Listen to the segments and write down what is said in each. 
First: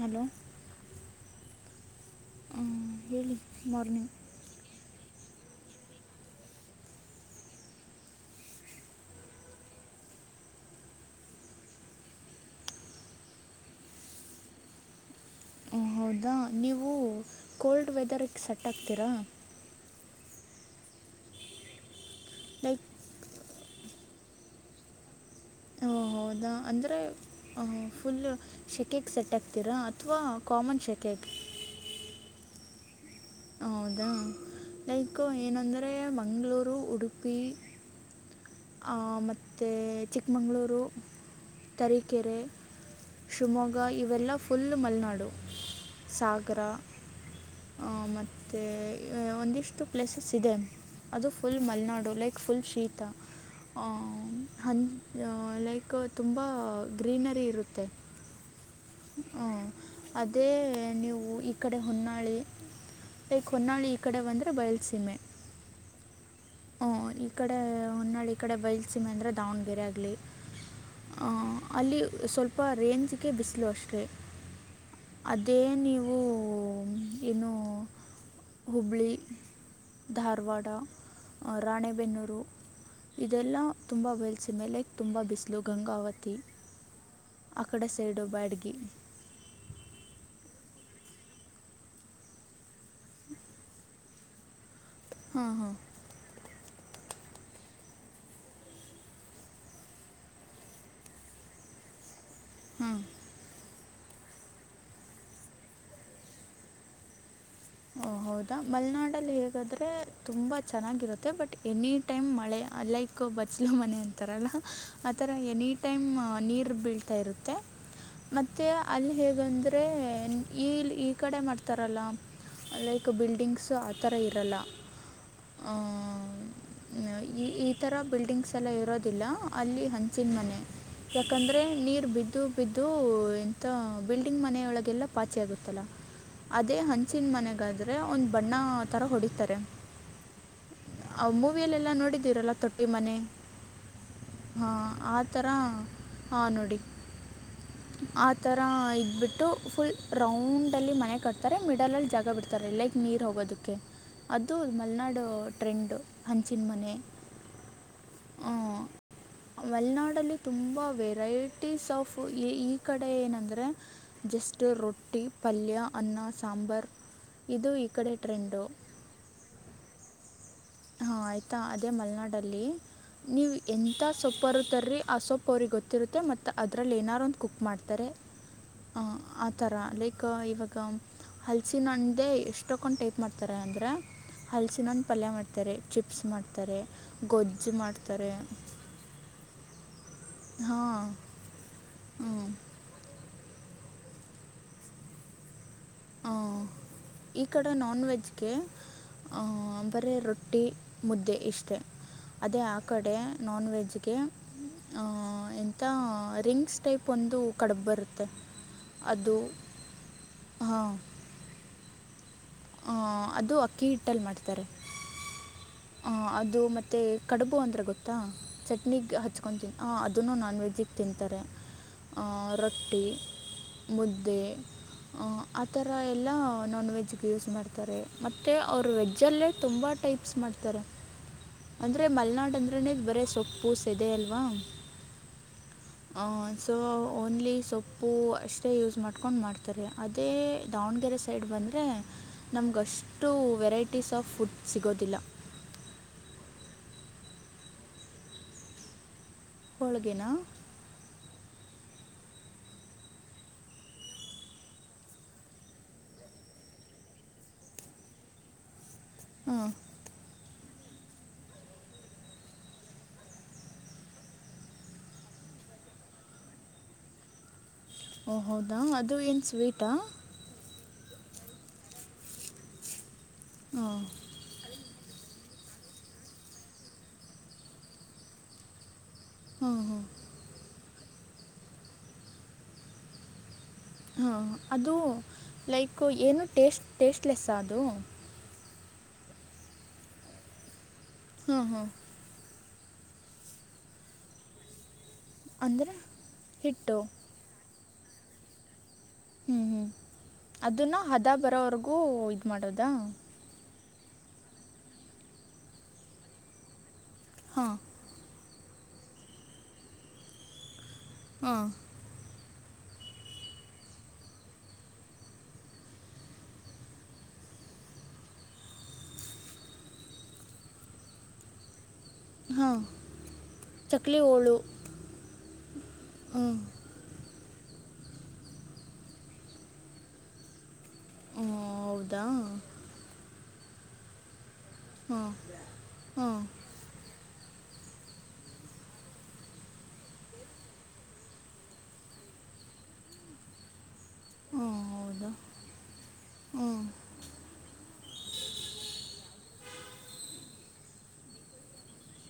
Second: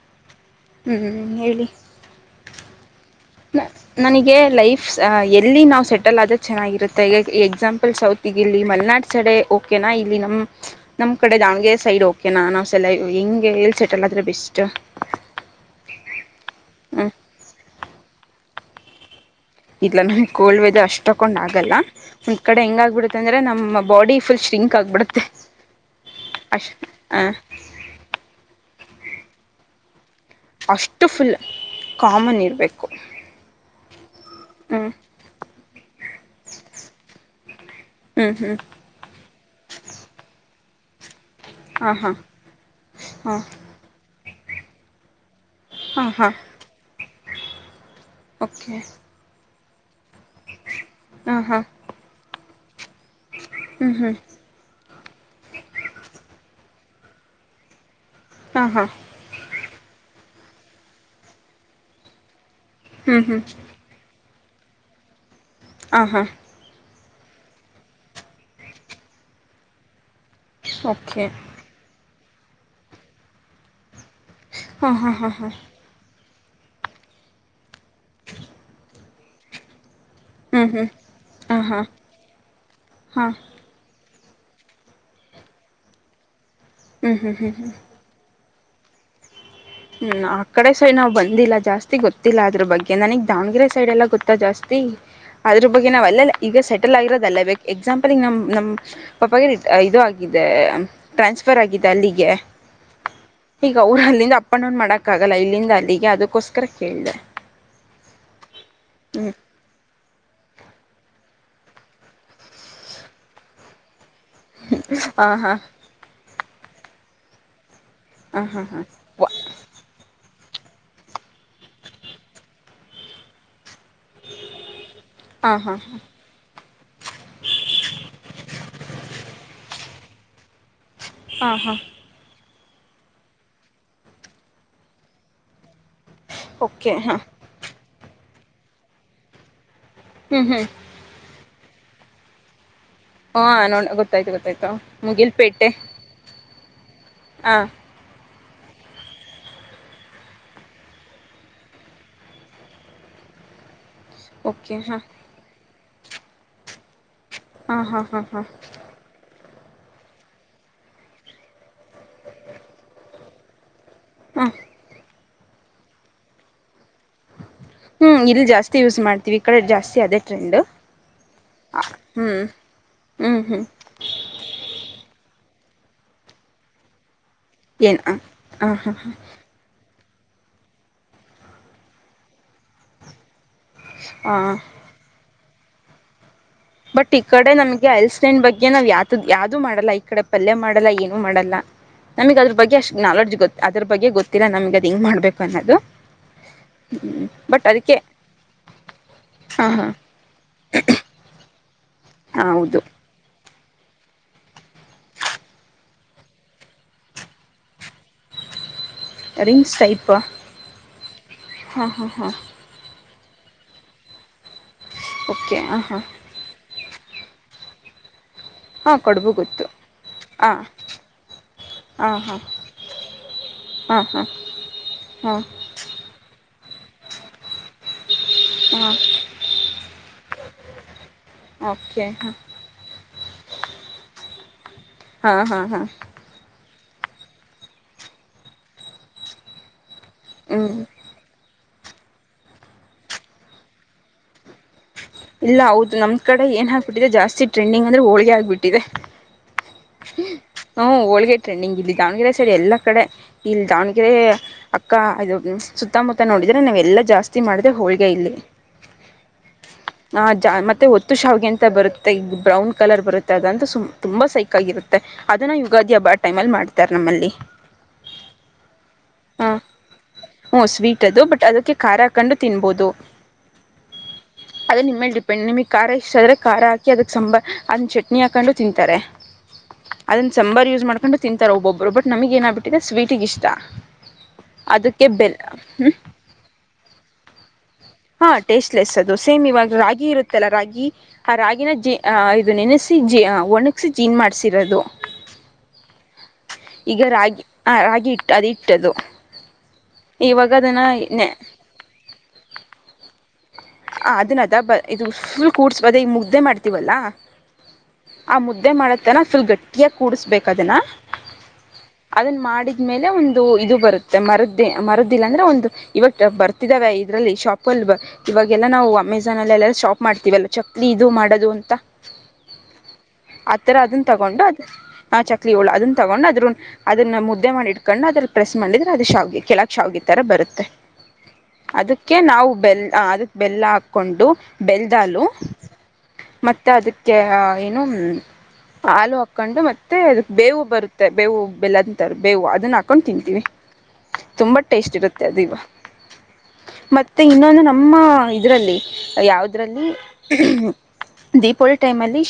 Hello ಹ್ಮ್ ಹೇಳಿ ಹೇಳಿ ಮಾರ್ನಿಂಗ್ ನನಗೆ ಲೈಫ್ಸ್ ಇಲ್ಲಿ ನಾವು ಸೆಟಲ್ ಆದ್ರೆ ಚೆನ್ನಾಗಿರುತ್ತೆ ಈಗ ಎಕ್ಸಾಂಪಲ್ ಸೌತ್ಗೆ ಇಲ್ಲಿ ಮಲ್ನಾಡ್ ಸಡೆ ಓಕೆನಾ ಇಲ್ಲಿ ನಮ್ ನಮ್ ಕಡೆ ದಾವಣಗೆರೆ ಸೈಡ್ ಓಕೆನಾ ನ್ ಸಲ ಹೆಂಗೆ ಎಲ್ ಸೆಟಲ್ ಆದ್ರೆ ಬೆಸ್ಟ್. ಹ ಹೌದಾ ನೀವು ಹ್ಞೂ ಕೋಲ್ಡ್ ವೆದರ್ಗೆ ಸೆಟ್ ಆಗ್ತೀರಾ. ನ ಕೋಲ್ಡ್ ವೆದರ್ ಅಷ್ಟ ತಕೊಂಡ್ ಆಗಲ್ಲ ಒಂದ ಕಡೆ ಹೆಂಗ ಲೈಕ್ ಆಗ್ಬಿಡೆ ಅಂದ್ರೆ ನಮ್ ಬಾಡಿ ಫುಲ್ ಶಿಂಕ್ ಆಗ್ಬಿತದೆ ಹ ಹೌದಾ ಅಂದ್ರೆ ಫುಲ್ ಶೆಕೆಗೆ ಸೆಟ್ ಆಕ್ತೀರಾ. ಅಷ್ಟು ಫುಲ್ ಕಾಮನ್ ಇರ್ಬೇಕು ಹೌದಾ. ಲೈಕ್ ಏನಂದ್ರೆ ಮಂಗಳೂರು ಉಡುಪಿ. ಹ್ಞೂ ಹ್ಞೂ ಆ ಮತ್ತೆ ಚಿಕ್ಕಮಂಗಳೂರು. ಹಾಂ ಹಾಂ ತರೀಕೆರೆ ಹಾಂ ಶಿವಮೊಗ್ಗ ಇವೆಲ್ಲ ಫುಲ್ ಮಲ್ನಾಡು. ಹಾಂ ಹಾಂ ಸಾಗರ ಆ ಮತ್ತೆ ಓಕೆ ಒಂದಿಷ್ಟ್ ಪ್ಲೇಸಸ್ ಇದೆ ಅದು ಹಾಂ ಫುಲ್ ಹಾಂ ಮಲ್ನಾಡು ಲೈಕ್ ಫುಲ್ ಶೀತ. ಆ ಹ್ಞೂ ಹ್ಞೂ ಆ ಲೈಕ್ ತುಂಬಾ ಗ್ರೀನರಿ ಇರುತ್ತೆ. ಹಾಂ ಹಾಂ ಹಾ ಅದೇ ನೀವು ಈ ಕಡೆ ಹೊನ್ನಾಳಿ ಹ್ಞೂ ಹ್ಞೂ ಲೈಕ್ ಹೊನ್ನಾಳಿ ಈ ಕಡೆ ಬಂದ್ರೆ ಬಯಲ್ಸೀಮೆ. ಹಾ ಹಾ. ಹೂಂ ಈ ಕಡೆ ಹೊನ್ನಾಳಿ ಕಡೆ ಬೈಲ್ಸೀಮೆ ಅಂದರೆ ದಾವಣಗೆರೆ ಆಗಲಿ. ಓಕೆ. ಅಲ್ಲಿ ಸ್ವಲ್ಪ ರೇಂಜಿಗೆ ಬಿಸಿಲು ಅಷ್ಟೇ ಹಾಂ ಹಾಂ ಹಾಂ ಹಾಂ ಅದೆ ನೀವು. ಹೂಂ ಇನ್ನು ಹುಬ್ಳಿ ಹ್ಞೂ ಧಾರವಾಡ ಹ್ಞೂ ಹಾಂ ಹಾಂ ರಾಣೆಬೆನ್ನೂರು ಹಾಂ ಇದೆಲ್ಲ ತುಂಬಾ ಬಯಲ್ಸಿಮೆ ಲೈಕ್ ತುಂಬಾ ಬಿಸಿಲು ಗಂಗಾವತಿ ಹ್ಞೂ ಹ್ಞೂ ಹ್ಞೂ ಆ ಹ್ಞೂ ಕಡೆ ಸೈಡ್ ಬ್ಯಾಡ್ಗೆ. ಈ ಹ್ಮ್ ಆ ಕಡೆ ಸೈಡ್ ನಾವ್ ಬಂದಿಲ್ಲ ಜಾಸ್ತಿ ಗೊತ್ತಿಲ್ಲ ಅದ್ರ್ ಬಗ್ಗೆ ನನಗ್ ದಾವಣಗೆರೆ ಸೈಡ್ ಎಲ್ಲ ಗೊತ್ತಾ ಜಾಸ್ತಿ. ಹಾಂ ಅದ್ರ್ ಹಾಂ ಬಗ್ಗೆ ನಾವ್ ಅಲ್ಲಲ್ಲೇ ಈಗ ಸೆಟಲ್ ಆಗಿರೋದಲ್ಲೇ ಎಕ್ಸಾಂಪಲ್ ಈಗ್ ನಮ್ ನಮ್ಮ ಪಪ್ಪಾಗೆ ಇದು ಆಗಿದೆ ಟ್ರಾನ್ಸ್ ಫರ್ ಆಗಿದೆ ಅಲ್ಲಿಗೆ. ಹ್ಮ್. ಈಗ ಅವರು ಅಲ್ಲಿಂದ ಅಪ್ ಅಂಡ್ ಡೌನ್ ಮಾಡಕ್ ಆಗಲ್ಲ ಇಲ್ಲಿಂದ ಅಲ್ಲಿಗೆ ಅದಕ್ಕೋಸ್ಕರ ಕೇಳ್ದೆ. ಓ ಹೌದಾ ಮಲ್ನಾಡಲ್ಲಿ ಹೇಗಾದ್ರೆ ತುಂಬ ಚೆನ್ನಾಗಿರುತ್ತೆ ಬಟ್ ಎನಿ ಟೈಮ್ ಮಳೆ ಲೈಕ್ ಬಚ್ಚಲು ಮನೆ. ತರಲ್ಲ ಹಾಂ ಆಥರ ಎನಿ ಹಾಂ ಟೈಮ್ ನೀರು ಬೀಳ್ತಾ ಇರುತ್ತೆ. ಹಾಂ ಮತ್ತೆ ಹಾಂ ಅಲ್ಲ್ ಹೇಗಂದ್ರೆ ಈಲ್ ಈ ಕಡೆ ಮಾಡ್ತಾರಲ್ಲ. ಲೈಕ್ ಬಿಲ್ಡಿಂಗ್ಸ್ ಆಥರ ಇರಲ್ಲ. ಹಾ ಹಾ. ಅ ಈ ಈ ತರ ಬಿಲ್ಡಿಂಗ್ಸ್ ಎಲ್ಲ ಇರೋದಿಲ್ಲ ಅಲ್ಲಿ ಹಂಚಿನ್ ಮನೆ. ಹಾಂ ಯಾಕಂದ್ರೆ ಹಾಂ ನೀರ್ ಬಿದ್ದು ಬಿದ್ದು ಎಂತ ಬಿಲ್ಡಿಂಗ್ ಮನೆಯೊಳಗೆಲ್ಲಾ ಪಾಚೆ ಆಗುತ್ ತಲ ಅದೇ ಓಕೆ ಹಾಂ ಹಂಚಿನ್ ಮನೆಗಾದ್ರೆ ಒಂದ್ ಬಣ್ಣ ತರ ಹೊಡಿತಾರೆ. ಹ್ಮ್ ಹ್ಮ್. ಪಿಯಲ್ಲೆಲ್ಲ ನೋಡಿದ್ದೀರಲ್ಲ ತೊಟ್ ಹಾ [unintelligible] ಗೊತ್ತಾಯ್ತು ಗೊತ್ತಾಯ್ತು ಆ ಥರ ಮುಗಿಲ್ಪೇಟೆ. ಹಾಂ ಹಾ. ತರ ಇದ್ಬಿಟ್ಟು ಫುಲ್ ರೌಂಡ್ ಅಲ್ಲಿ ಮನೆ ಕಟ್ತಾರೆ ಮಿಡ್ ಡಲಲ್ ಜಾಗ ಬಿಡ್ತಾರೆ ಲೈಕ್ ನೀರು ಹೋಗೋದಕ್ಕೆ ಅದು ಓಕೆ ಹಾ ಮಲ್ನಾಡು ಟ್ರೆಂಡು ಹಂಚಿನ್ ಮನೆ. ಹಾ ಹಾ ಹಾ ಹಾ. ಮಲ್ನಾಡಲ್ಲಿ ತುಂಬ ವೆರೈಟೀಸ್ ಆಫ್ ಏ ಈ ಕಡೆ ಏನಂದ್ರೆ. ಹಾ ಜಸ್ಟ್ ರೊಟ್ಟಿ ಪಲ್ಯ ಅನ್ನ ಸಾಂಬಾರ್. ಹ್ಮ್ ಇಲ್ಲಿ ಜಾಸ್ತಿ ಯೂಸ್ ಮಾಡ್ತೀವಿ ಈ ಕಡೆ ಜಾಸ್ತಿ ಅದೇ ಟ್ರೆಂಡ್. ಹಾ ಆಯ್ತಾ ಅದೇ ಮಲ್ನಾಡಲ್ಲಿ ಹ್ಞೂ ನೀವ್ ಹ್ಞೂ ಎಂತ ಸೊಪ್ಪಾರು ತರ್ರಿ ಆ ಸೊಪ್ಪ್ ಅವ್ರಿಗೆ ಗೊತ್ತಿರುತ್ತೆ ಮತ್ತು ಅದರಲ್ಲಿ ಏನಾದ್ರು ಒಂದು ಕುಕ್ ಏನು ಮಾಡ್ತಾರೆ ಹಾಂ ಹಾಂ ಹಾಂ ಹಾ ಹಾಂ ಆ ಥರ ಲೈಕ್ ಇವಾಗ ಹಲ್ಸಿನ್ ಹಣ್ಣ್ದೇ ಎಷ್ಟಕೊಂಡ್ ಟೈಪ್ ಮಾಡ್ತ್ ತರ ಅಂದ್ರ ಹಾಂ ಹಲ್ಸಿನಣ್ಣ್ ಪಲ್ಯ ಮಾಡ್ತಾರೆ ಚಿಪ್ಸ್ ಮಾಡ್ ಬಟ್ ಈ ಕಡೆ ನಮ್ಗೆ ಹಲ್ಸಿನಣ್ಣ್ ಬಗ್ಗೆ ನಾವ್ ಯಾತದ್ ಯಾವ್ದೂ ಮಾಡಲ್ಲ ಈ ಕಡೆ ಪಲ್ಯ ಮಾಡಲ್ಲ ಹಾಂ ಏನು ಮಾಡಲ್ಲ. ನಮಗ್ ಅದ್ರ ಬಗ್ಗೆ ಹ್ಞೂ ಅಷ್ಟ್ ನಾಲೆಡ್ಜ್ ಗೊತ್ ಅದ್ರ ಬಗ್ಗೆ ಗೊತ್ತಿಲ್ಲ ನಮಗ್ ಅದು ಹೆಂಗ್ ಮಾಡ್ಬೇಕು ಅನ್ನೋದು. ಈ ಬಟ್ ಕಡೆ ಅದಕ್ಕೆ ನಾನ್ ವೆಜ್ಗೆ ಹಾಂ ಆಹ ಹಾಂ ಬರೇ ರೊಟ್ಟಿ ಮುದ್ದೆ ಇಷ್ಟೇ ಹಾಂ ಅದೇ ಆ ಹೌದು ಕಡೆ ನಾನ್ ವೆಜ್ಗೆ ಆ ಎಂತ ರಿಂಗ್ಸ್ ಟೈಪ್ ಒಂದು ಕಡಬ್ಬರುತ್ತೆ ಅದ ಸ್ಟೈಪ್ಾ ಹಾ ಹಾ ಹಾ ಹ ಅದು ಅಕ್ಕಿ ಹಿಟ್ಟಲ್ಲಿ ಮಾಡ್ತಾರೆ ಓಕೆ ಹಾಂ ಹಾಂ ಹ ಅದು ಮತ್ತೆ ಕಡುಬು ಅಂದ್ರೆ ಗೊತ್ತಾ ಹಾಂ ಚಟ್ನಿಗೆ ಕಡುಬು ಹಚ್ಕೊಂಡು ಗೊತ್ತು ತಿನ್ಿ ಅದೂ ನಾನ್ ಹಾಂ ವೆಜ್ಜಿಗೆ ತಿಂತಾರೆ ಹಾಂ ರೊಟ್ಟಿ ಹಾಂ ಹಾಂ ಮುದ್ದೆ ಹಾಂ ಆಥರ ಎಲ್ಲ ನಾನ್ ವೆಜ್ಗೆ ಯೂಸ್ ಮಾಡ್ತಾರೆ ಮತ್ತು ಹಾಂ ಅವರು ಹಾಂ ವೆಜ್ಜಲ್ಲೇ ತುಂಬ ಟೈಪ್ಸ್ ಮಾಡ್ತಾರೆ ಅಂದ್ರೆ ಓಕೆ ಹಾಂ ಮಲೆನಾಡ್ ಅಂದ್ರನದು ಬರೀ ಸೊಪ್ಪು ಸೆದೆ ಅಲ್ವಾ ಹಾ ಹಾ ಹಾ ಸೊ ಓನ್ಲಿ ಸೊಪ್ಪು ಅಷ್ಟೇ ಯೂಸ್ ಮಾಡ್ಕೊಂಡು ಮಾಡ್ತಾರೆ ಅದೇ ಹ್ಞೂ ದಾವಣಗೆರೆ ಸೈಡ್ ಬಂದು ಅರೆ ನಮ್ಗಷ್ಟು ವೆರೈಟೀಸ್ ಆಫ್ ಫುಡ್ ಸಿಗೋದಿಲ್ಲ ಇಲ್ಲ ಹೌದು ನಮ್ಮ ಕಡೆ ಏನಕ್ಬಿಟ್ಟಿದೆ ಜಾಸ್ತಿ ಟ್ರೆಂಡಿಂಗ್ ಅಂದ್ರರೆ ಹೋಳ್ಗೆ ಆಗ್ಿಬಿಟ್ಟಿದೆ ಹೋಳಿಗೆನಾ ಹ ಹೋಳ್ಗ ಇಟ್ರೇಣ ನಿಂಗ ಇಲ್ಲಿ ದಾವಣಗೆರೆ ಸೈಡ್ ಎಲ್ಲಾ ಕಡೆ ಇಲ್ಲಿ ದಾವಣಗೆರೆ ಅಕ್ಕ ಇದು ಸುತ್ತಮುತ್ತ ನೋಡಿದ್ರೆ ನಾವ ಎಲ್ಲಾ ಜಾಸ್ತಿ ಮಾಡಿದ್ರೆ ಹೋಳ್ಗೆ ಇಲ್ಲಿ ಹಾ ಜಾ ಮತ್ತುತ್ತೆ ಹೊತ್ತು ಶಾವಿಗೆ ಅಂತ ಬರುತ್ತೆ ಈ ಬ್ರೌನ್ ಕಲರ್ ಬರುತ್ತೆ ಅದಂತೂ ಸು್ ತುಂಬ ಸೈಕಾಗಿರುತ್ತೆ ಅದನ್ನ ಯುಗಾದಿ ಹಬ್ಬಾ ಟೈಮ್ ಅಲ್ಲಿ ಮಾಡ್ತಾರೆ ನಮ್ಮಲ್ಲಿ ಓ ಹೌದಾ ಅದು ಏನ್ ಹಾಂ ಸ್ವೀಟಾ ಹ್ಞೂ ಸ್ವೀಟ್ ಬಟ್ ಅದಕ್ಕೆ ಖಾರ ಹಾಕೊಂಡು ತಿನ್ಬಹದು ಹ ಅ ನಿಮ್ಮೇಲೆ ಡಿಪೆಂಡ್ ನಿಮಗೆ ಖಾರ ಇಷ್ಟ ಆದ್ರ ಖಾರ ಹಾಕಿದಕ್ಕೆ ಸಾಂಬಾರಾರ್ ಅದನ್ನ ಚಟ್ನಿ ಹಾಕೊಂಡು ತಿಂತಾರೆ ಹಾಂ ಹಾಂ ಅದನ್ನ ಸಾಂಬಾರ್ ಯೂಸ್ ಮಾಡ್ಕೊಂಡು ತಿಂತಾರೆ ಒಬ್ಬೊಬ್ಬರು ಬಟ್ ನಮಗ ಏನಾಗಬಿಟ್ಟಿದೆ ಸ್ವೀಟಗ ಇಷ್ಟ ಹಾ ಅದು ಅದಕ್ಕೆ ಬೆಲ್ ಹ್ಞೂ ಲೈಕ್ ಏನು ಸ್ ಟೇಸ್ಟ್ಲೆಸ್ ಆದ ಹಾ ಟೇಸ್ಟ್ಲೆಸ್ ಅದು ಸೇಮ್ ಇವಾಗ ರಾಗಿ ಇರುತ್ತೆಲ್ಲ ರಾಗಿ ಆ ಹಾಂ ರಾಗಿಿನ ಹಾಂ ಜ ಇದು ನೆನೆ ಜ ಒಣಗಸಿ ಜೀನ್ ಮಾಡ್ಸಿರೋದು ಅಂದ್ರೆ ಹಿಟ್ಟು ಹಾ ರಾಗಿ ಇಟ್ಟು ಅದು ಇಟ್ಟದು ಹ್ಮ್ ಹ್ಮ್ ಇವಾಗ ಅದನ್ನ ನೆ ಹದ ಬರೋವರ್ಗೂ ಇ ಮಾಡೋದಾ ಹ ಅದನ್ನದ ಬ ಇದು ಫುಲ್ ಕೂಡ್ಸ್ ಅದೇ ಈಗ ಮುದ್ದೆ ಮಾಡ್ತೀವಲ್ಲಾ ಹಾ ಆ ಮುದ್ದೆ ಮಾಡತನ ಫುಲ್ ಗಟ್ಟಿಯಾಗಿ ಕೂಡ್ಬೇಕ ಅದನ ಹಾ ಅದನ್ನ ಮಾಡಿದ ಮೇಲೆ ಒಂದು ಇದು ಬರುತ್ತೆ ಮರದ ಮರುದಿಲ್ಲ ಅಂದ್ರೆ ಒಂದು ಇವಾಗ ಬರ್ತಿದಾವೆ ಇದರಲ್ಲಿ ಶಾಪ್ ಅಲ್ಲಿ ಇವಾಗೆಲ್ಲಾ ನಾವು ಅಮೆಜಾನ್ ಅಲ್ಲಿ ಶಾಪ್ ಮಾಡ್ತೀವಲ್ಲ ಚಕ್ರ ಇದು ಮಾಡೋದು ಅಂತ ಹಾ ಆತರ ಅದನ್ನ ತಗೊಂಡು ಅದ್ ನಾ ಚಕ್ರ ಳ ಅದನ್ ತಗೊಂಡ್ ಅದ್ರ ಹ್ಞೂ ಅದನ್ನ ಮುದ್ದ ೇ ಮಾಡಿಟ್ಕೊಂಡು ಅದ್ರ ಪ್ರೆಸ್ ಮಾಡಿದ್ರೆ ಅದು ಶಾವಿಗೆ ಕೆಲ ಶಾವಿಗೆ ತರ ಬರುತ್ತೆ ಅದಕ್ಕೆ ಹೌದಾ ನಾವು ಬೆಲ್ಲ ಅದಕ್ ಬೆಲ್ಲ ಹಾಕೊಂಡು ಬೆಲ್ದಾಲು ಹಾಂ ಹಾಂ ಮ ಅದಕ್ಕೆ ಏನು ಹಾಲು ಹಾಕೊಂಡು ಮತ್ತೆ ಅ ಬೇವು ಬರುತ್ತೆ ಬೇವು ಬೆಲ್ಲ ಅಂತಾರ ಬೇವು ಅದನ್ನ ಹಾಕೊಂಡು ತಿಂತೀವಿ ತುಂಬಾ ಹಾಂ ಟೇಸ್ಟ್ ಇರುತ್ತೆ ಹೌದಾ ಅ ದೀವ ಹ್ಞೂ ಮತ್ತೆ ಇನ್ನೊಂದು ನಮ್ಮ ಇದ್ರಲ್ಲಿ ಯಾವದ್ರಲ್ಲಿ ದೀಪಾವಳಿ ಟೈಮ್ ಅಲ್ಲಿ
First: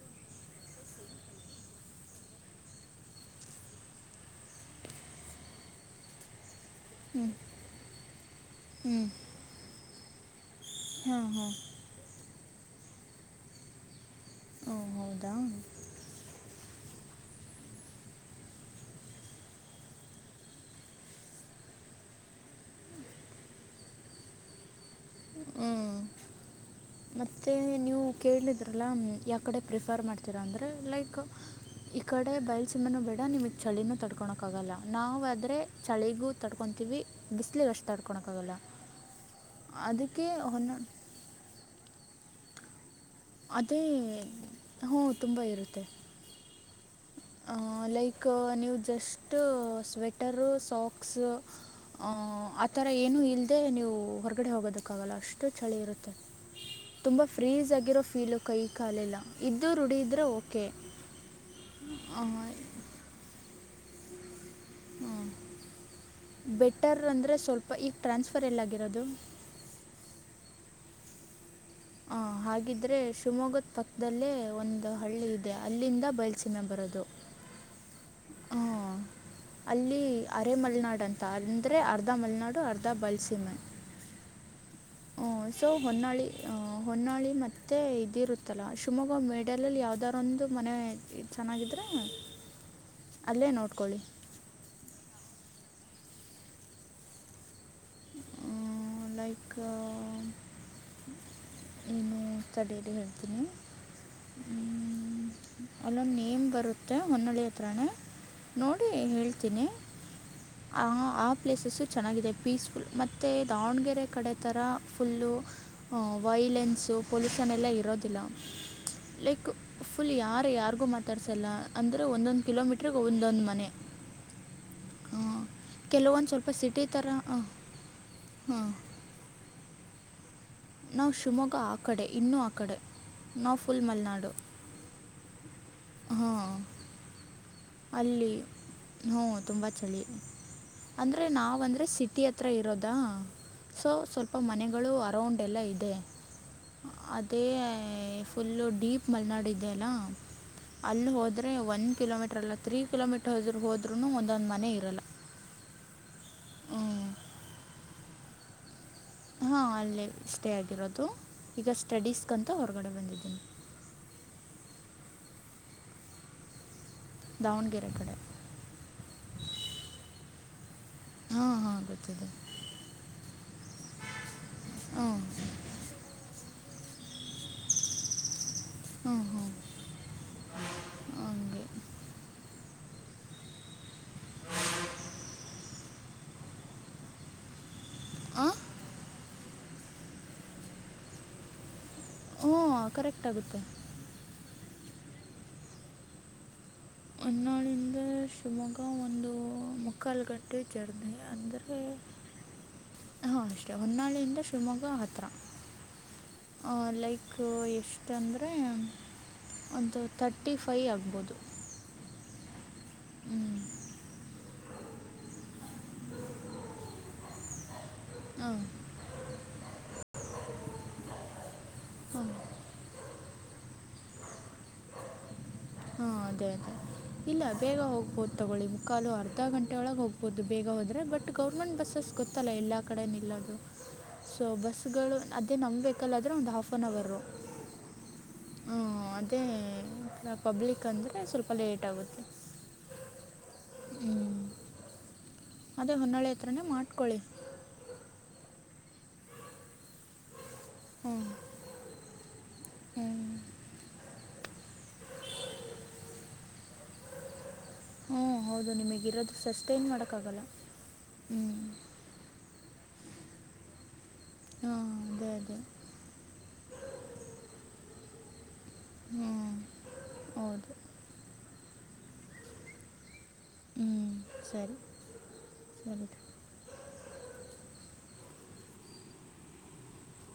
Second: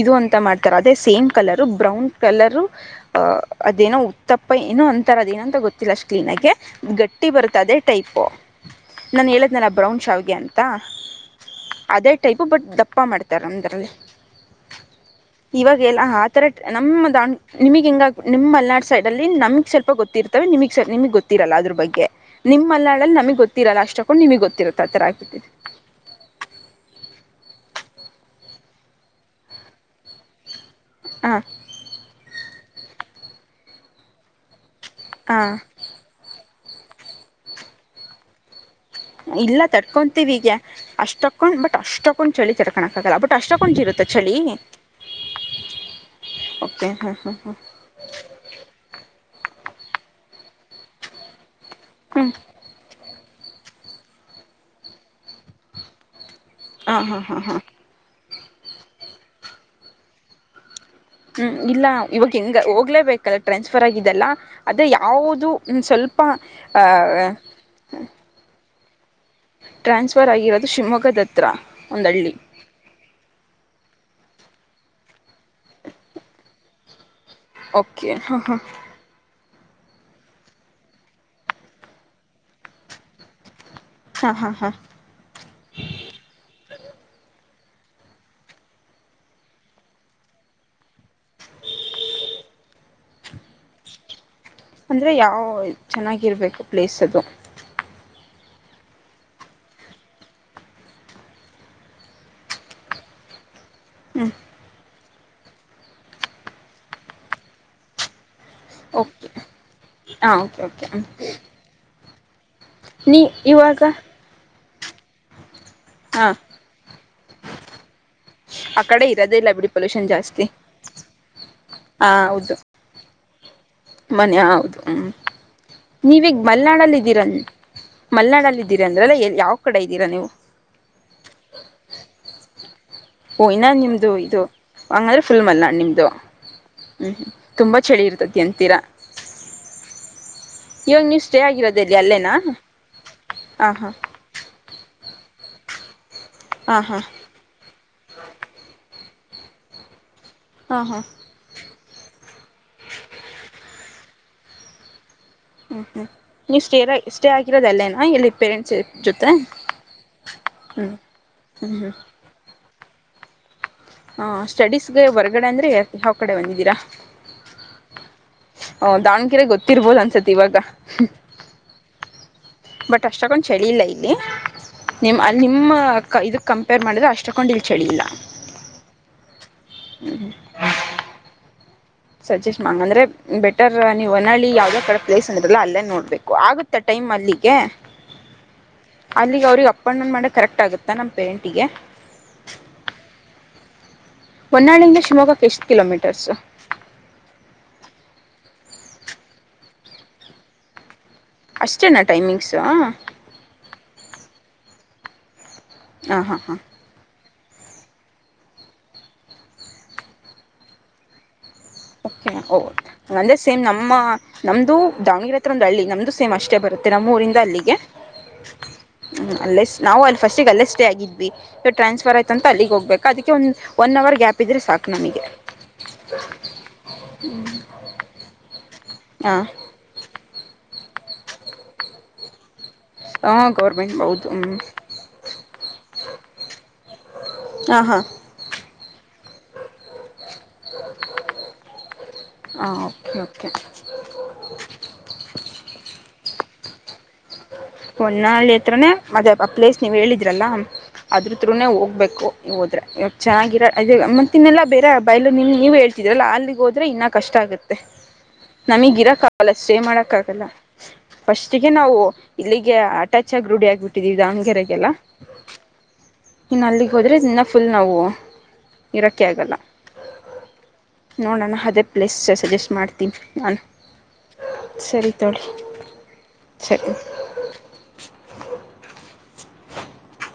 ಇದು ಅಂತ ಮಾಡ್ತಾರೆ ಅದೇ ಸೇಮ್ ಕಲರು ಬ್ರೌನ್ ಕಲರು ಅದೇನ ಉತ್ತಪ್ಪ ಏನೋ ಅಂತಾರ ಅದೇಏನ ಅಂತ ಗೊತ್ತಿಲ್ಲ ಅಷ್ಟ ಕ್ಲೀ ಆೆ ಹ್ಞೂ ಗಟ್ಟಿ ಬರುತ್ತದೇ ಟೈಪು ಹ್ಞೂ ನಾನು ಹೇಳಿದ್ನಲ್ಲ ಬ್ರೌನ್ ಶಾವ್ಗೆ ಅಂತ ಅತ್ತಾ ಹಾಂ ಹಾಂ ಅದೇ ಟೈಪು ಬಟ್ ದಪ್ಪ ಮಾಡ್ತಾರೆ ನಮ್ಮದ್ರಲ್ಲಿ ಹ್ಞೂ ಹೌದಾ ಇವಾಗ ಎಲ್ಲ ಆಥರ ನಮ್ಮ ದಾಂಡ ನಿಮಗ್ ಹಿಂಗ ನಿಮ್ ಮಲ್ನಾಡ್ ಸೈಡ್ ಅಲ್ಲಿ ನಮ್ಗ್ ಸ್ವಲ್ಪ ಗೊತ್ತಿರ್ತವೆ ನಿಮಗ್ ನಿಮಗ್ ಗೊತ್ತಿರಲ್ಲ ಅದ್ರ ಬಗ್ಗೆ ನಿಮ್ಮಲ್ಾಡಲ್ಲಿ ನಮ ಗೊತ್ತಿರಲ್ಲ ಅಷ್ಟ ತಕೊಂಡು ನಿಮಗ್ ಗೊತ್ತಿರತ್ತೆ ಆ ತರ ಆಗ್ಬಿದೆ ಮತ್ತೆ ನೀವು ಕೇಳಿದ್ರಲ್ಲ ಯಾವ ಕಡೆ ಪ್ರಿಫರ್ ಮಾಡ್ತೀರಾ ಅಂದ ಆದ ಲೈಕ್ ಹಾಂ ಈ ಕಡೆ ಬಯಲ್ ಸುಮ್ಮನ ಬೇಡ ನಿಮಗೆ ಚಳಿನೂ ತಡ್ಕೊಳಕ್ಕ ಆಾಗಲ್ಲ ನಾವವು ಹಾಂ ಆದರೆ ಚಳಿಗೂ ತಡ್ಕೊತೀವಿ ಬಿಸಿ್ಲಿಗೆ ಅಷ್ಟು ತಡ್ಕೊಕ್ಕಾಗಲ್ಲ ಇಲ್ಲ ತರ್ಕೊಂತೀವಿ ಈಗ ಹೊನ್ನ ಅಷ್ಟೊಕ್ಕೊಂಡ್ ಬಟ್ ಅಷ್ಟೊಕ್ಕೊಂಡ್ ಚಳಿ ತರ್ಕೋಣಕ್ ಅದೇ ಹ್ಞ ತುಂಬ ಇರುತ್ತೆ ಓಕೆ ಹಾಂ ಹಾಂ ಆ ಲೈಕ್ ನೀವು ಜಸ್ಟ್ ಸ್ವೆಟರು ಸಾಕ್ಸ್ ಹ ಹಾಂ ಹ್ಞೂ ಆತರ ಏನು ಇಲ್ ೇ ನೀವು ಹೊರಗಡೆ ಹೋಗೋದಕ್ಕ ಆಗಲ್ಲ ಅಷ್ಟು ಚಳಿ ಇರುತ್ತೆ ಹಾಂ ಹಾಂ ತುಂಬಾ ಹಾಂ ಹಾಂ ಫ್ರೀಸ್ ಆಗಿರೋ ಫೀಲ್ ಕೈ ಕಾಲಿಲ್ಲ ಇದ್ದದು ರುಢಿದ್ರೆ ಓಕೆ ಹ್ಮ್ ಇಲ್ಲ ಇವಾಗ ಹೆಂಗ ಹೋಗ್ಲೇಬೇಕಲ್ಲ ಟ್ರಾನ್ಸ್ಫರ್ ಆಗಿದೆಲ್ಲ ಅದು ಯಾವುದು ಸ್ವಲ್ಪ ಗದು ಟ್ರಾನ್ಸ್ಫರ್ ಆಗಿರೋದು ಶಿವಮೊಗ್ಗದತ್ರ ಹ ಹಾಗಿದ್ರೆ ಶಿವಮೊಗ್ಗದ ಪಕ್ಕದಲ್ಲೇ ಒಂದು ಹಳ್ಳಿ ಇದೆ ಅಲ್ಲಿಂದ ಬಯಲ್ಸೀಮೆ ಬರೋದು ಹ ಹಾ ಅಲ್ಲಿ ಅರೆ ಮಲ್ನಾಡು ಅಂತ ಅಂದ್ರೆ ಅರ್ಧ ಮಲ್ನಾಡು ಅರ್ಧ ಬಲ್ಸೀಮ ಹಾ ಹಾ ಹಾ ಹ ಸೊ ಹೊನ್ನಾಳಿ ಅಹ ಹೊನ್ನಾಳಿ ಮತ್ತೆ ಮೆ ಇದಿರುತ್ತಲ್ಲ ಶಿವಮೊಗ್ಗ ಮೇಡಲಲ್ಲಿ ಯಾವ್ದಾದಾರೊಂದು ಮನೆ ಚೆನ್ನಾಗಿದ್ರೆ ಅಲ್ಲೇ ನೋಟ್ಕೊಳ್ಳಿ ಅಂದರೆ ಯಾವ ಚೆನ್ನಾಗಿರ್ಬೇಕು ಪ್ಲೇಸ್ ಅದು ಲೈಕ್ ಏನು ಸಡೇಲಿ ಹೇಳ್ತೀನಿ ಹ್ಮ್ ಅಲ್ಲೊಂದು ನೇಮ್ ಬರುತ್ತೆ ಹೊನ್ನಳಿ ಹತ್ರಿನೇ ನೋಡಿ ಓಕೆ ಹೇಳ್ತೀನಿ ಹಾ ಓಕೆ ಓಕೆ ಆ ಪ್ಲೇಸಸ್ಸು ಚೆನ್ನಾಗಿದೆ ಪೀಸ್ಫುಲ್ ನೀ ಮತ್ತುತ್ತ ಇವಾಗ ದಾವಣಗೆರೆ ಕಡೆ ಥರ ಫುಲ್ಲು ಹಾ ವೈಲೆನ್ಸು ಪೊಲ್ಯೂಷನ್ ಎಲ್ಲ ಇರೋದಿಲ್ಲ ಆ ಕಡೆ ಇರೋದೇ ಲೈಕ್ ಇಲ್ಲ ಬಿಡಿ ಪೊಲ್ಯೂಷನ್ ಫುಲ್ ಯಾರ ಜಾಸ್ತಿ ಯಾರಿಗು ಮಾತಾಡ್ಸಲ್ಲ ಅಂದ್ರೆ ಹ ಒಂದೊಂದ್ ಹೌದು ಕಿಲೋಮೀಟರ್ ಒಂದೊಂದ್ ಮನೆ ಮನೆ ಹೌದು ಹ್ಮ ಕೆಲವೊಂದು ನೀವಗ್ ಸ್ವಲ್ಪ ಸಿಟಿ ಮಲ್ನಾಡಲ್ಲ ಥರ ಇದ್ದೀರ ಹಾಂ ಮಲ್ನಾ ಲ್ಲ ಇದೀರಿ ಅಂದ್ರ ಅಲ್ಲ ಯಾವ್ ಕಡೆ ಇದ್ದೀರಾ ನೀವು ನಾವು ಶಿವಮೊಗ್ಗ ಆ ಕಡೆ ಇನ್ನೂ ಆ ಕಡೆ ಓ ನಾವು ಇನ್ನ ಫುಲ್ ನಿಮ್ದು ಮಲ್ನಾಡು ಇದು ಹಂಗಂದ್ರೆ ಫುಲ್ ಮಲ್ನಾಡು ನಿಮ್ಮದು ಹ್ಮ್ ತುಂಬ ಚಳಿ ಇರ್ತತಿ ಅಂತ ಹ್ಮ ತುಂಬಾ ಚಳಿ ಇವಾಗ ನೀವು ಅಂದ್ರೆ ಸ್ಟೇ ನಾವವು ಅಂದ್ರೆ ಆಗಿರೋದೆಲ್ಲಿ ಸಿಟಿ ಅಲ್ಲೇನಾ ಹತ್ರ ಇರೋದ ಹಾ ಹಾ ಸೊ ಸ್ವಲ್ಪ ಮನೆಗಳು ಅರೌಂಡ್ ಎಲ್ಲ ಇದೆ ಹಾ ಹಾ ಅದೇ ಫುಲ್ಲ ಡೀಪ್ ಮಲೆನಾಡು ಇದೆಯ ಅಲ್ಲ ಹಾ ಹಾ ಅಲ್ಲಿ ಹೋದರೆ ಒಂದು ಕಿಲೋಮೀಟರ್ ಲ್ಲ ತ್ರೀ ಕಿಲೋಮೀಟರ್ ಹೋದ್ರನು ಒಂದೊಂದ ಮನೆ ಇರಲ್ಲ ಹ್ಮ್ ಹ್ಮ್ ನೀ ಸ್ಟೇ ಸ್ಟೇ ಆಗಿರೋದಲ್ಲೇನ ಎಲ್ಲಿ ಪೇರೆಂಟ್ಸ್ ಜೊತೆ ಹಾಂ ಅಲ್ಲೇ ಸ್ಟೇ ಹ್ಮ್ ಆಗಿರೋದು ಈಗ ಹ್ಮ್ ಹ್ಮ್ ಸ್ಟಡೀಸ್ಗಂತ ಹೊರಗಡೆ ಬಂದಿದ್ದೀನಿ ಹಾ ಸ್ಟಡೀಸ್ಗೆ ಹೊರ್ಗಡೆ ಅಂದ್ರೆ ಯಾವ ಕಡೆ ಬಂದಿದ್ದೀರಾ ದಾವಣಗೆರೆ ಕಡೆ ಹ ದಾವಣಗೆರಿ ಗೊತ್ತಿರ್ಬೋಲ್ ಅನ್ಸತಿ ಇವಾಗ ಹಾಂ ಹಾಂ ಗೊತ್ತಿದೆ ಬಟ್ ಅಷ್ಟಕ್ಕೊಂದು್ ಚಳಿ ಇಲ್ಲ ಇಲ್ಲಿ ಹ್ಞೂ ನಿಮ್ ಅಲ್ಲಿ ನಿಮ್ಮ ಇ ಕಂಪೇರ್ ಮಾಡಿದ್ರೆ ಅಷ್ಟೊಕ್ಕೊಂಡು ಇಲ್ಲಿ ಚಳಿ ಇಲ್ಲ ಹ್ಞೂ ಹ್ಞೂ ಹ್ಮ ಹಂಗೆ ಸಜೆಸ್ಟ್ ಮಾಡ ಅಂದ್ರೆ ಬೆಟರ್ ನೀವು ಹೊನಳ್ಳಿ ಯಾವದೇ ಕಡೆ ಪ್ಲೇಸ್ ಅಂದರಲ್ಲ ಅಲ್ಲೇ ನೋಡ್ಬೇಕು ಆಗುತ್ತ ಟೈಮ ಹ್ಮ್ ಅದಿಕ್ಕೆ ಆ ಅಲ್ಲಿಗೆ ಅವ್ರಿಗೆ ಅಪ್ ಅಂಡ್ ಡೌನ್ ಮಾಡ ಕರೆಕ್ಟ್ ಆಗುತ್ತಾ ನಮ್ಮ ಪೇರೆಂಟಿಗೆ ಹಾ ಕರೆಕ್ಟ್ ಆಗುತ್ತೆ ಹೊನ್ನಾಳಿಂದ ಶಿವಮೊಗ್ಗಕ್ಕೆ ಎಷ್ಟು ಕಿಲೋಮೀಟರ್ಸು ಹೊನ್ನಾಳಿಂದ ಶಿವಮೊಗ್ಗ ಒಂದು ಮುಕ್ಕಾಲುಗಟ್ಟೆ ಜರ್ನಿ ಅಂದರೆ ಅಷ್ಟೇನಾ ಟೈಮಿಂಗ್ಸು ಹಾಂ ಅಷ್ಟೇ ಹೊನ್ನಾಳಿಯಿಂದ ಶಿವಮೊಗ್ಗ ಹತ್ತಿರಾ ಹಾ ಹಾ ಹಾ ಎಷ್ಟಂದರೆ ಒಂದು ತಥರ್ಟಿ ಫೈ ಆಗ್ಬೋದು ಅಂದ್ರೆ ಹ್ಞೂ ಸೇಮ್ ನಮ್ಮ ನಮ್ದು. ದಾವಣಗೆರೆ ಹತ್ರ ಒಂದು ಹಳ್ಳಿ ನಮ್ದು ಸೇಮ್ ಅಷ್ಟೇ ಬರುತ್ತೆ ನಮ್ಮ ಊರಿಂದ ಅಲ್ಲಿಗೆ ಹಾಂ ಹ್ಮ ಅಲ್ಲ ನಾವು ಅಲ್ಲಿ ಫಸ್ಟಿಗೆ ಅಲ್ಲೇ ಸ್ಟೇ ಆಗಿದ್ವಿ ಟ್ರಾನ್ಸ್ಫರ್ ಹಾಂ ಆಯ್ತು ಅಂತ ಅಲ್ಲಿಗ್ ಹೋಗ್ಬೇಕು ಅದಕ್ಕೆ ಒಂದು ಒನ್ ಅವರ್ ಗ್ಯಾಪ್ ಇದ್ರೆ ಸಾಕು ನಮಗೆ ಹಾಂ ಅದೇ ಅದೇ ಇಲ್ಲ ಬೇಗ ಹೋಗ್ಬೋದು ತೊಗೊಳ್ಳಿ ಮುಕ್ಕಾಲು ಅರ್ಧ ಹಾಂ ಗಂಟೆ ಒಳಗೆ ಹೋಗ್ಬೋದು ಆಗಬಹುದು ಬೇಗ ಹೋದ್ರೆ ಬಟ್ ಗೌರ್ಮೆಂಟ್ ಬಸ್ಸಸ್ ಗೊತ್ತಲ್ಲ ಎಲ್ಲ ಕಡೆ ಹಾಂ ನಿಲ್ಲೋದು ಗೌರ್ಮೆಂಟ್ ಹೌದು ಸೊ ಹ್ಞೂ ಬಸ್ಗಳು ಅದೇ ನಮ್ಮ ವೆಹಿಕಲ್ ಆದ್ರೆ ಒಂದು ಹಾಫ್ ಆನ್ ಹೌರ ಹಾಂ ಹಾಂ ಹ್ಮ ಅದೇ ಪಬ್ಲಿಕ್ ಅಂದರೆ ಸ್ವಲ್ಪ ಲೇಟ ಆಗುತ್ತೆ ಹಾಂ ಓಕೆ ಓಕೆ ಹ್ಞ [inaudible] ಅದೇ ಹೊನ್ನಾಳೆ ಹತ್ರನೇ ಮಟ್ಕೊಳ್ಳಿ ಹೊನ್ನಾಳಿ ಹತ್ರನೇ ಅದೇ ಆ ಪ್ಲೇಸ್ ನೀವ್ ಹೇಳಿದ್ರಲ್ಲ ಹ್ಞೂ ಅದ್ರು ತೃನೇ ಹೋಗ್ಬೇಕು ಹೋದ್ರೆ ಇವ ಹ್ಞೂ ಚೆನ್ನಾಗಿರ ತಿನ್ನೆಲ್ಲ ಬೇರೆ ಬಯಲು ನಿಮ ನೀವ ಹೇಳ್ತಿದ್ರಲ್ಲ ಅಲ್ಲಿಗೆೋದ್ರೆ ಇನ್ನೂ ಕಷ್ಟ ಆಗುತ್ತೆ ಹ್ಞೂ ಹೌದು ನಮಗೆ ಇರಕ್ಕೆ ನಿಮಗಿರೋದು ಆಗಲ್ಲ ಸೇ ಸಸ್ಟೈನ್ ಮಾಡಕ್ ಮಾಡೋಕ್ಕಾಗಲ್ಲ ಆಗಲ್ಲ ಹ್ಞೂ ಫಸ್ಟಿಗೆ ನಾವು ಇಲ್ಲಿಗೆ ಅಟಾಚ್ ಹಾಗಿ ರೂಢಿ ಆಗ್ಬಿಟ್ಟು ದಾವಣ್ಗೆರೆಗೆಲ್ಲ ಹಾಂ ಅದೇ ಅದೇ ಇನ್ನು ಅಲ್ಲಿಗೆ ಹೋದ್ರೆ ಇದನ್ನ ಫುಲ್ ನಾವು ಇರೋಕೆ ಹ್ಞೂ ಆಗಲ್ಲ ಹೌದು ನೋಡೋಣ ಅದೇ ಪ್ಲೇಸ್ ಸಜೆಸ್ಟ್ ಮಾಡ್ತೀನಿ ನನ್ ಹ್ಞೂ ಸರಿ ತಕೊ ಸರಿ ಸರಿ [inaudible]